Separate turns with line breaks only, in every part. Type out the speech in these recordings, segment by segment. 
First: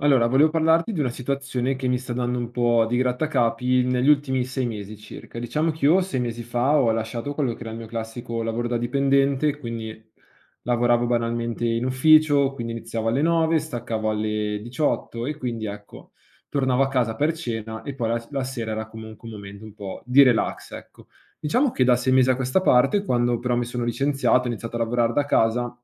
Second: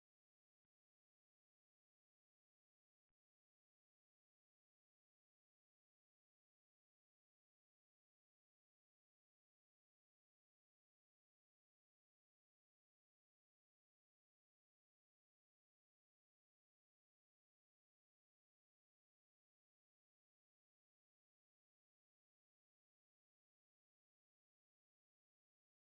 Allora, volevo parlarti di una situazione che mi sta dando un po' di grattacapi negli ultimi 6 mesi circa. Diciamo che io 6 mesi fa ho lasciato quello che era il mio classico lavoro da dipendente, quindi lavoravo banalmente in ufficio, quindi iniziavo alle 9, staccavo alle 18 e quindi ecco, tornavo a casa per cena e poi la sera era comunque un momento un po' di relax, ecco. Diciamo che da 6 mesi a questa parte, quando però mi sono licenziato, ho iniziato a lavorare da casa.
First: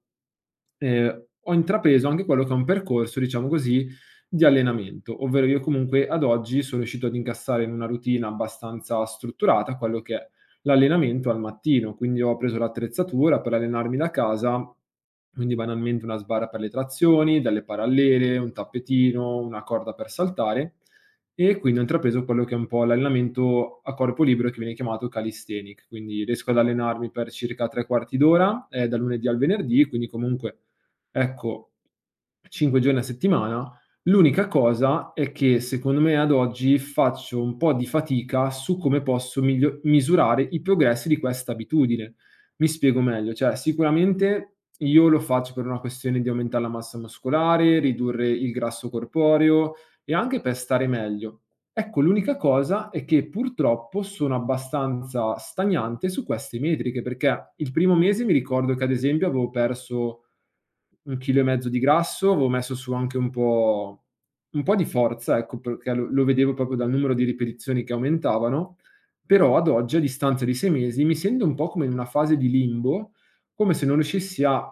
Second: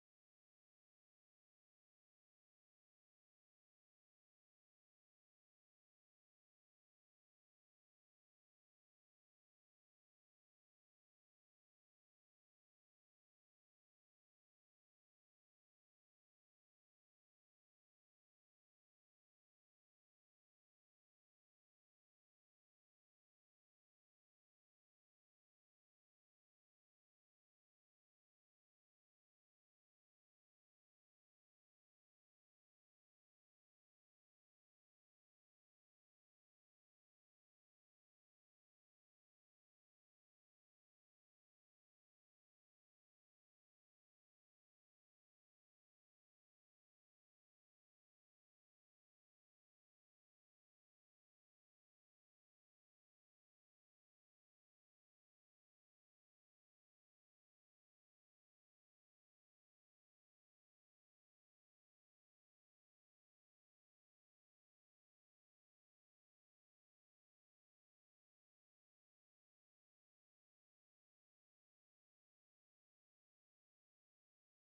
Ho intrapreso anche quello che è un percorso, diciamo così, di allenamento, ovvero io comunque ad oggi sono riuscito ad incassare in una routine abbastanza strutturata quello che è l'allenamento al mattino, quindi ho preso l'attrezzatura per allenarmi da casa, quindi banalmente una sbarra per le trazioni, delle parallele, un tappetino, una corda per saltare e quindi ho intrapreso quello che è un po' l'allenamento a corpo libero che viene chiamato calisthenic, quindi riesco ad allenarmi per circa 3/4 d'ora, dal lunedì al venerdì, quindi comunque ecco, 5 giorni a settimana. L'unica cosa è che secondo me ad oggi faccio un po' di fatica su come posso miglio misurare i progressi di questa abitudine. Mi spiego meglio, cioè sicuramente io lo faccio per una questione di aumentare la massa muscolare, ridurre il grasso corporeo e anche per stare meglio. Ecco, l'unica cosa è che purtroppo sono abbastanza stagnante su queste metriche, perché il primo mese mi ricordo che ad esempio avevo perso 1 chilo e mezzo di grasso, avevo messo su anche un po' di forza, ecco, perché lo vedevo proprio dal numero di ripetizioni che aumentavano, però ad oggi, a distanza di 6 mesi, mi sento un po' come in una fase di limbo, come se non riuscissi a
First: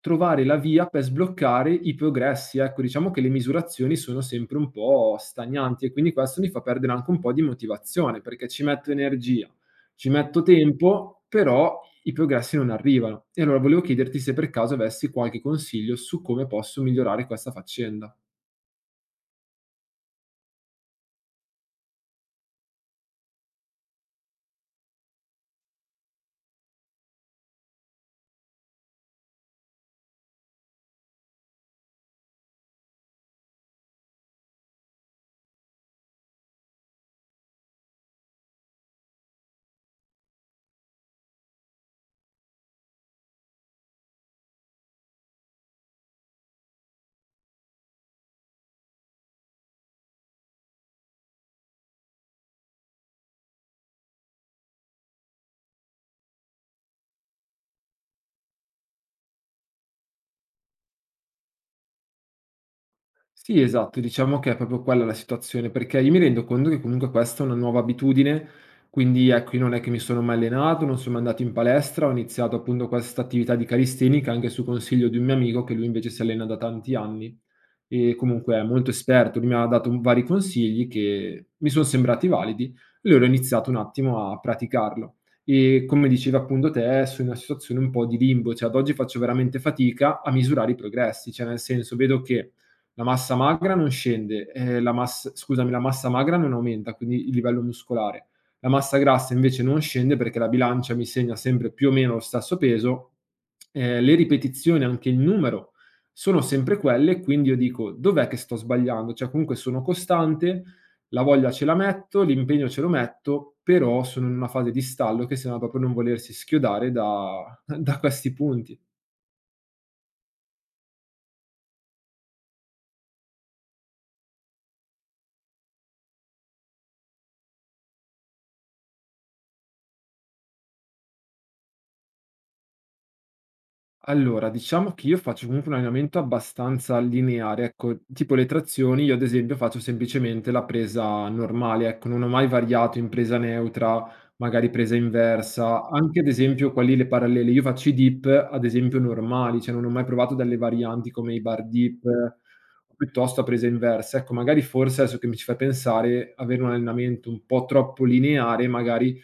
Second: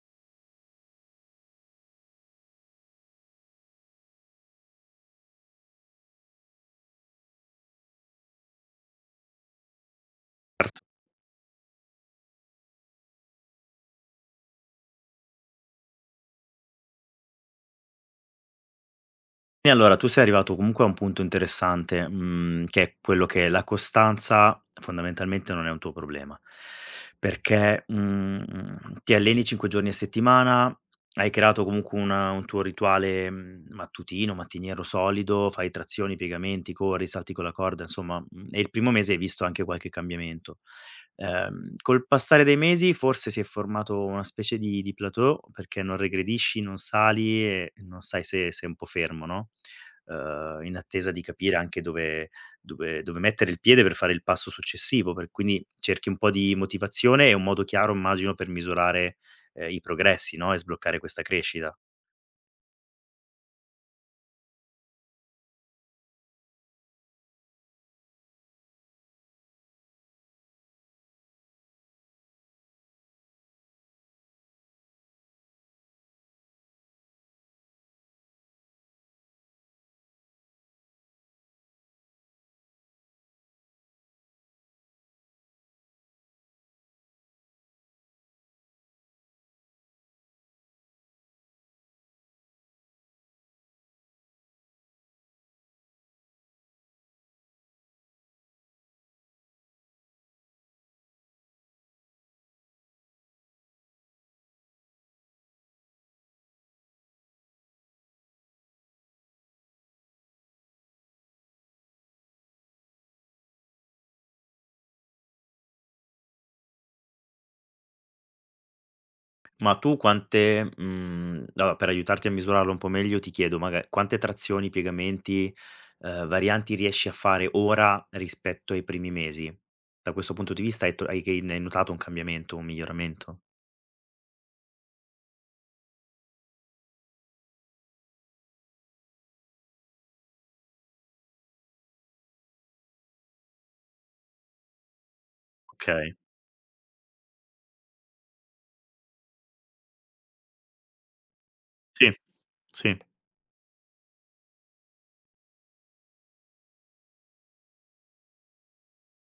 trovare la via per sbloccare i progressi. Ecco, diciamo che le misurazioni sono sempre un po' stagnanti e quindi questo mi fa perdere anche un po' di motivazione, perché ci metto energia, ci metto tempo, però i progressi non arrivano. E allora volevo chiederti se per caso avessi qualche consiglio su come posso migliorare questa faccenda.
E allora tu sei arrivato comunque a un punto interessante, che è quello che la costanza fondamentalmente non è un tuo problema, perché, ti alleni 5 giorni a settimana, hai creato comunque una un tuo rituale, mattutino, mattiniero solido, fai trazioni, piegamenti, corri, salti con la corda, insomma, e il primo mese hai visto anche qualche cambiamento. Col passare dei mesi forse si è formato una specie di plateau, perché non regredisci, non sali e non sai se sei un po' fermo, no? In attesa di capire anche dove mettere il piede per fare il passo successivo, per quindi cerchi un po' di motivazione e un modo chiaro immagino per misurare, i progressi, no, e sbloccare questa crescita.
Sì, esatto, diciamo che è proprio quella la situazione, perché io mi rendo conto che comunque questa è una nuova abitudine, quindi ecco, io non è che mi sono mai allenato, non sono mai andato in palestra, ho iniziato appunto questa attività di calistenica anche su consiglio di un mio amico che lui invece si allena da tanti anni. Comunque è molto esperto, lui mi ha dato vari consigli che mi son sembrati validi e allora ho iniziato un attimo a praticarlo. E come dicevi appunto te, sono in una situazione un po' di limbo, cioè ad oggi faccio veramente fatica a misurare i progressi, cioè nel senso vedo che la massa magra non scende, la mass scusami, la massa magra non aumenta, quindi il livello muscolare. La massa grassa invece non scende perché la bilancia mi segna sempre più o meno lo stesso peso. Le ripetizioni, anche il numero, sono sempre quelle, quindi io dico: dov'è che sto sbagliando? Cioè comunque sono costante, la voglia ce la metto, l'impegno ce lo metto, però sono in una fase di stallo che sembra proprio non volersi schiodare da, da questi punti.
Allora per aiutarti a misurarlo un po' meglio ti chiedo maga quante trazioni, piegamenti, varianti riesci a fare ora rispetto ai primi mesi? Da questo punto di vista hai to hai che hai notato un cambiamento, un miglioramento?
Allora, diciamo che io faccio comunque un allenamento abbastanza lineare, ecco, tipo le trazioni, io ad esempio faccio semplicemente la presa normale, ecco, non ho mai variato in presa neutra, magari presa inversa,
Okay,
anche ad esempio quelli le parallele, io faccio i dip ad esempio normali, cioè non ho mai provato delle varianti come i bar dip
sì,
o
sì.
piuttosto a presa inversa, ecco, magari forse adesso che mi ci fai pensare, avere un allenamento un po' troppo lineare, magari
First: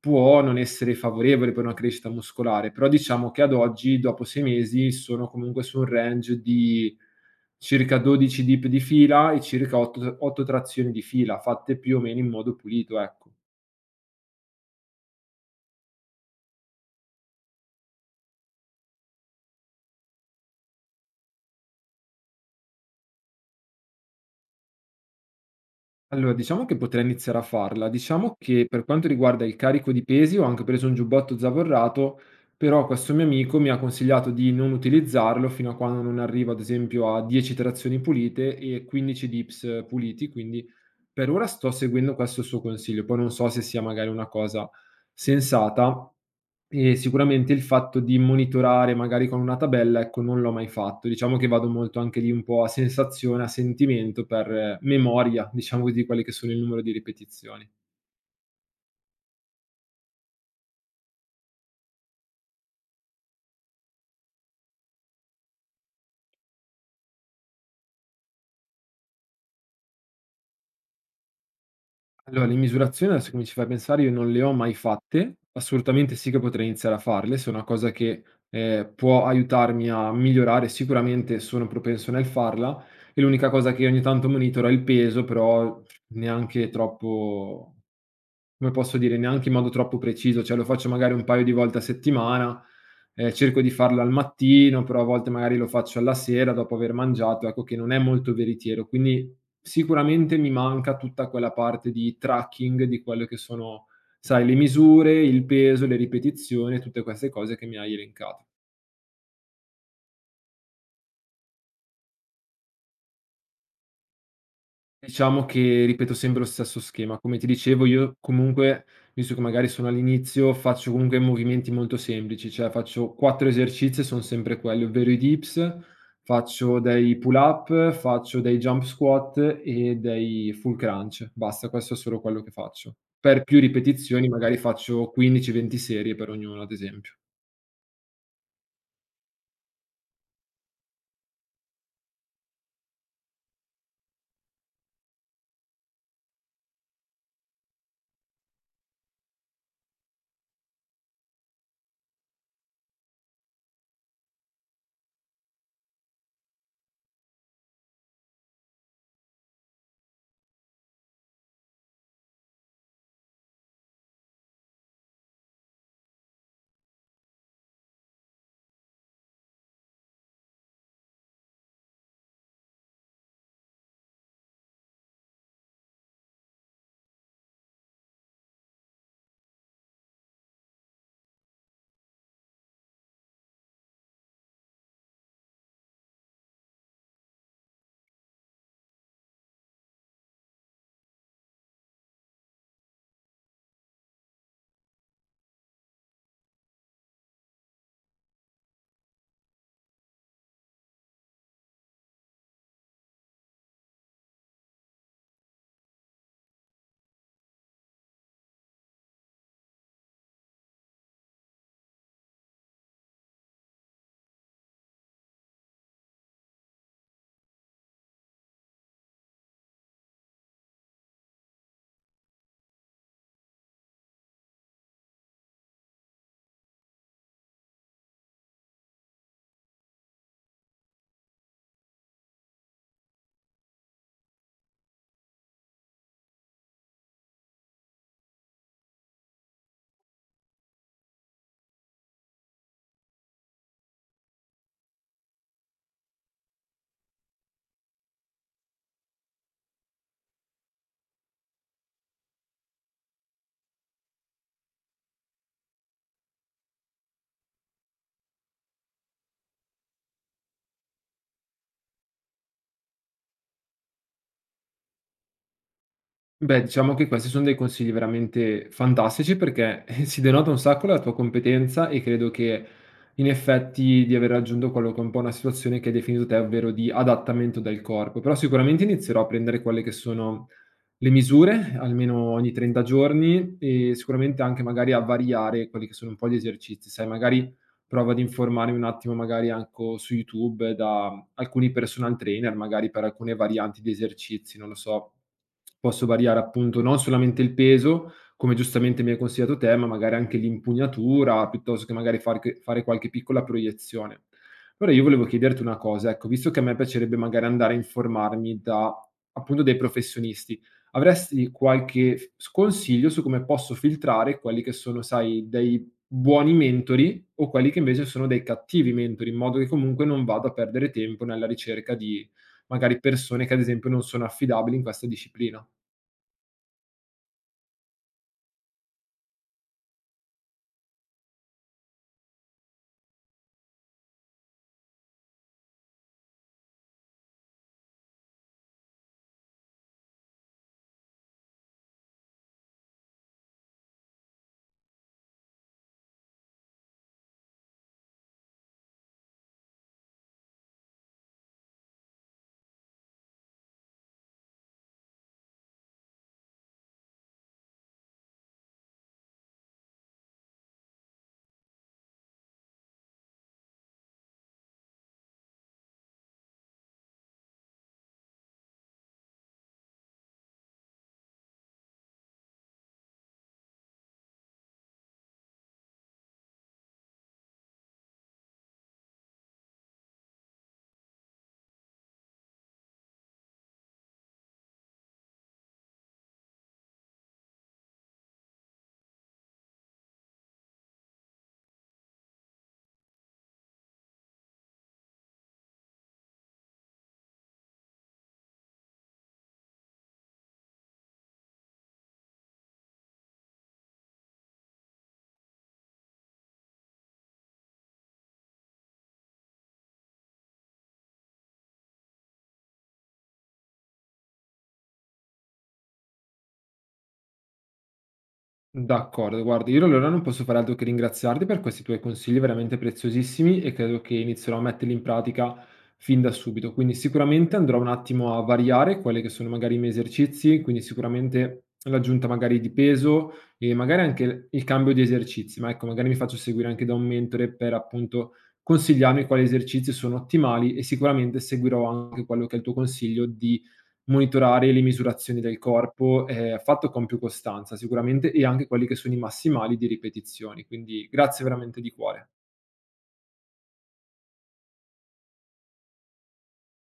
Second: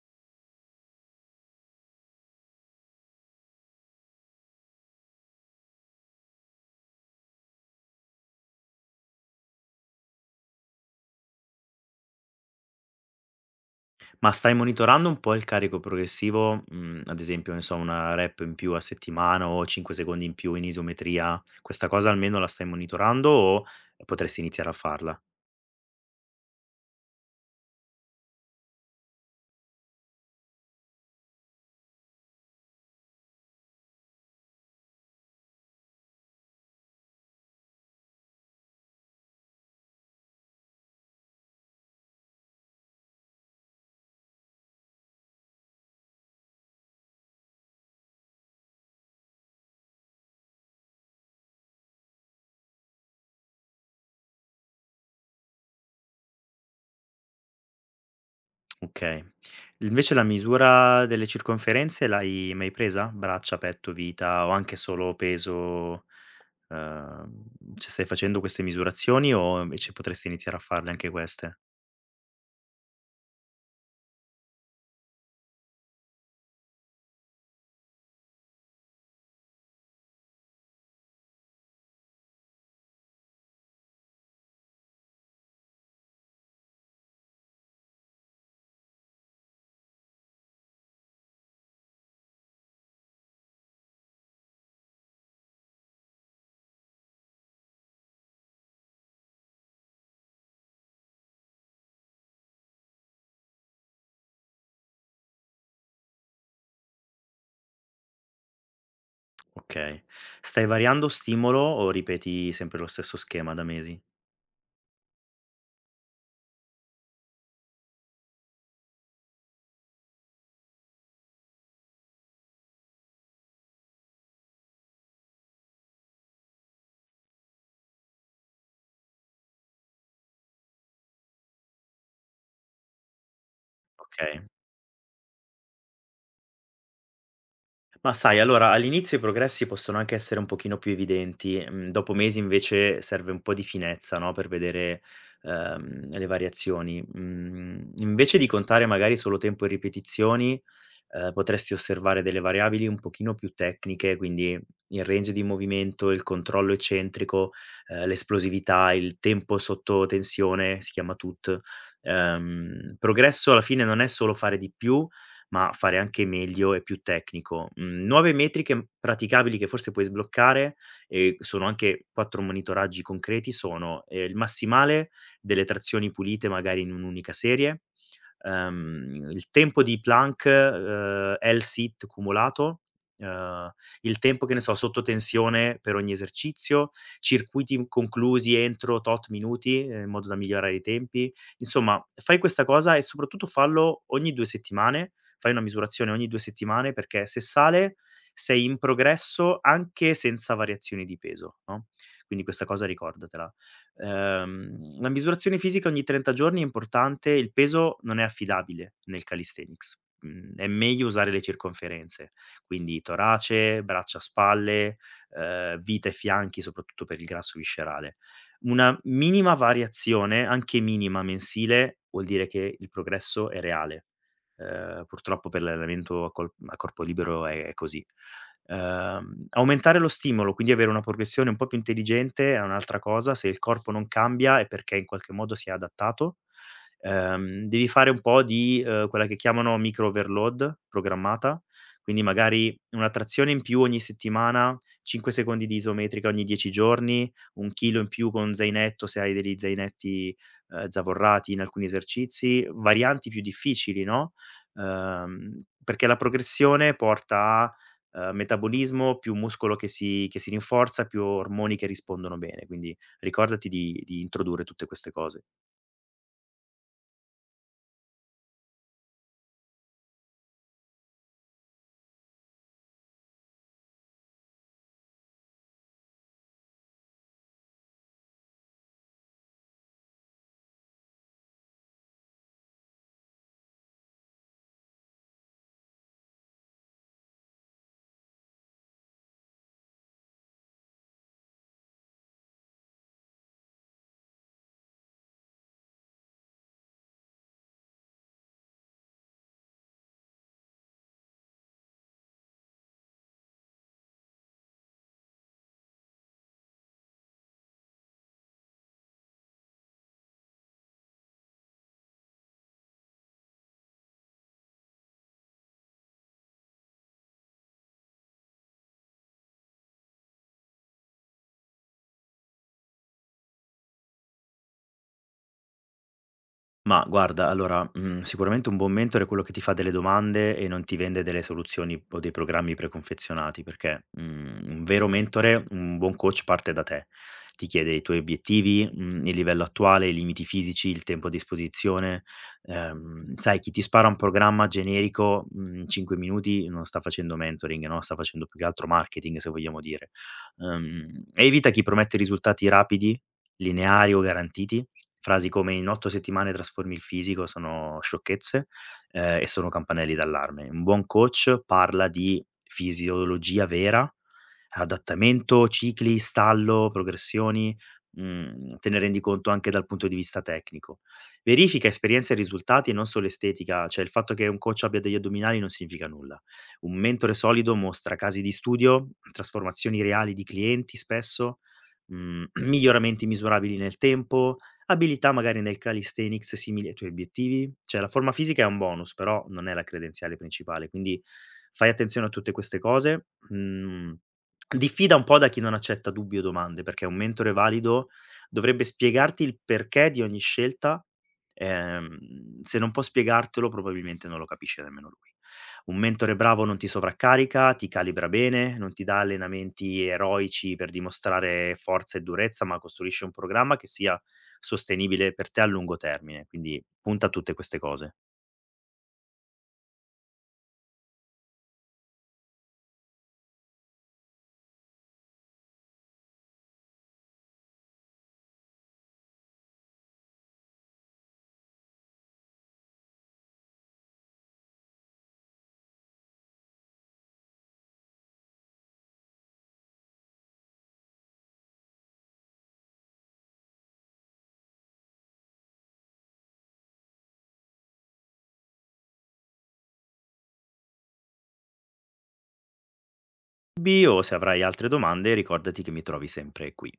può non essere favorevole per una crescita muscolare, però diciamo che ad oggi, dopo 6 mesi, sono comunque su un range di circa 12 dip di fila e circa 8 trazioni di fila, fatte più o meno in modo pulito, ecco.
Ma stai monitorando un po' il carico progressivo? Mhmm, Ad esempio, ne so, una rep in più a settimana o 5 secondi in più in isometria, questa cosa almeno la stai monitorando o potresti iniziare a farla?
Allora, diciamo che potrei iniziare a farla. Diciamo che per quanto riguarda il carico di pesi ho anche preso un giubbotto zavorrato, però questo mio amico mi ha consigliato di non utilizzarlo fino a quando non arrivo, ad esempio, a 10 trazioni pulite e 15 dips puliti, quindi per ora sto seguendo questo suo consiglio. Poi non so se sia magari una cosa sensata, e sicuramente il fatto di monitorare magari con una tabella, ecco, non l'ho mai fatto. Diciamo che vado molto anche lì un po' a sensazione, a sentimento per memoria, diciamo così, di quelle che sono il numero di ripetizioni.
Okay. Invece la misura delle circonferenze l'hai mai presa? Braccia, petto, vita o anche solo peso? Ehm, cioè stai facendo queste misurazioni o invece potresti iniziare a farle anche queste?
Allora, le misurazioni, adesso che mi ci fai pensare, io non le ho mai fatte. Assolutamente sì che potrei iniziare a farle, se è una cosa che può aiutarmi a migliorare, sicuramente sono propenso nel farla, e l'unica cosa che ogni tanto monitoro è il peso, però neanche troppo. Come posso dire, neanche in modo troppo preciso, cioè lo faccio magari un paio di volte a settimana, cerco di farlo al mattino, però a volte magari lo faccio alla sera dopo aver mangiato, ecco che non è molto veritiero. Quindi sicuramente mi manca tutta quella parte di tracking di quello che sono, sai, le misure, il peso, le ripetizioni, tutte queste cose che mi hai elencato.
Okay. Stai variando stimolo o ripeti sempre lo stesso schema da mesi?
Diciamo che ripeto sempre lo stesso schema. Come ti dicevo io comunque, visto che magari sono all'inizio, faccio comunque movimenti molto semplici, cioè faccio 4 esercizi e son sempre quelli, ovvero i dips, faccio dei pull up, faccio dei jump squat e dei full crunch. Basta, questo è solo quello che faccio. Per più ripetizioni
Okay.
magari faccio 15, 20 serie per ognuno, ad esempio.
Ma sai, allora all'inizio i progressi possono anche essere un pochino più evidenti, dopo mesi invece serve un po' di finezza, no, per vedere, le variazioni. Mhmm, Invece di contare magari solo tempo e ripetizioni, potresti osservare delle variabili un pochino più tecniche, quindi il range di movimento, il controllo eccentrico, l'esplosività, il tempo sotto tensione, si chiama TUT. Progresso alla fine non è solo fare di più, ma fare anche meglio e più tecnico. Mhmm, Nuove metriche praticabili che forse puoi sbloccare, e sono anche 4 monitoraggi concreti, sono, il massimale delle trazioni pulite magari in un'unica serie, il tempo di plank, L-sit cumulato, ehm, il tempo, che ne so, sotto tensione per ogni esercizio, circuiti conclusi entro tot minuti, in modo da migliorare i tempi. Insomma, fai questa cosa e soprattutto fallo ogni 2 settimane fai una misurazione ogni 2 settimane perché se sale sei in progresso anche senza variazioni di peso, no, quindi questa cosa ricordatela. La misurazione fisica ogni 30 giorni è importante, il peso non è affidabile nel calisthenics, è meglio usare le circonferenze, quindi torace, braccia, spalle, vita e fianchi, soprattutto per il grasso viscerale. Una minima variazione, anche minima mensile, vuol dire che il progresso è reale. Purtroppo per l'allenamento a corpo libero è così. Aumentare lo stimolo, quindi avere una progressione un po' più intelligente è un'altra cosa, se il corpo non cambia è perché in qualche modo si è adattato. Devi fare un po' di, quella che chiamano micro overload programmata, quindi magari una trazione in più ogni settimana, 5 secondi di isometrica ogni 10 giorni, 1 chilo in più con zainetto se hai degli zainetti, zavorrati in alcuni esercizi, varianti più difficili, no. Perché la progressione porta a, metabolismo, più muscolo che si rinforza, più ormoni che rispondono bene. Quindi ricordati di introdurre tutte queste cose.
Beh, diciamo che questi sono dei consigli veramente fantastici perché si denota un sacco la tua competenza e credo che in effetti di aver raggiunto quello che è un po' una situazione che hai definito te, ovvero di adattamento del corpo. Però sicuramente inizierò a prendere quelle che sono le misure, almeno ogni 30 giorni, e sicuramente anche magari a variare quelli che sono un po' gli esercizi. Sai, magari provo ad informarmi un attimo magari anco su YouTube da alcuni personal trainer, magari per alcune varianti di esercizi, non lo so. Posso variare appunto non solamente il peso, come giustamente mi hai consigliato te, ma magari anche l'impugnatura, piuttosto che magari fare qualche piccola proiezione. Allora io volevo chiederti una cosa, ecco, visto che a me piacerebbe magari andare a informarmi da appunto dei professionisti, avresti qualche f s consiglio su come posso filtrare quelli che sono, sai, dei buoni mentori o quelli che invece sono dei cattivi mentori, in modo che comunque non vado a perdere tempo nella ricerca di magari persone che ad esempio non sono affidabili in questa disciplina.
Ma guarda, allora, sicuramente un buon mentore è quello che ti fa delle domande e non ti vende delle soluzioni o dei programmi preconfezionati, perché, un vero mentore, un buon coach parte da te. Ti chiede i tuoi obiettivi, il livello attuale, i limiti fisici, il tempo a disposizione. Sai, chi ti spara un programma generico, in 5 minuti non sta facendo mentoring, no, sta facendo più che altro marketing, se vogliamo dire. Evita chi promette risultati rapidi, lineari o garantiti. Frasi come: "In 8 settimane trasformi il fisico" sono sciocchezze, e sono campanelli d'allarme. Un buon coach parla di fisiologia vera, adattamento, cicli, stallo, progressioni, te ne rendi conto anche dal punto di vista tecnico. Verifica esperienze e risultati e non solo estetica, cioè il fatto che un coach abbia degli addominali non significa nulla. Un mentore solido mostra casi di studio, trasformazioni reali di clienti spesso, miglioramenti misurabili nel tempo, abilità magari nel calisthenics simili ai tuoi obiettivi? Cioè la forma fisica è un bonus, però non è la credenziale principale, quindi fai attenzione a tutte queste cose. Mhmm, Diffida un po' da chi non accetta dubbi o domande, perché un mentore valido dovrebbe spiegarti il perché di ogni scelta, se non può spiegartelo probabilmente non lo capisce nemmeno lui. Un mentore bravo non ti sovraccarica, ti calibra bene, non ti dà allenamenti eroici per dimostrare forza e durezza, ma costruisce un programma che sia sostenibile per te a lungo termine. Quindi punta a tutte queste cose.
D'accordo, guarda, io allora non posso fare altro che ringraziarti per questi tuoi consigli veramente preziosissimi e credo che inizierò a metterli in pratica fin da subito. Quindi sicuramente andrò un attimo a variare quelli che sono magari i miei esercizi, quindi sicuramente l'aggiunta magari di peso e magari anche il cambio di esercizi, ma ecco, magari mi faccio seguire anche da un mentore per appunto consigliarmi quali esercizi sono ottimali e sicuramente seguirò anche quello che è il tuo consiglio di monitorare le misurazioni del corpo, fatto con più costanza sicuramente e anche quelli che sono i massimali di ripetizioni. Quindi grazie veramente di cuore.
Bio, se avrai altre domande, ricordati che mi trovi sempre qui.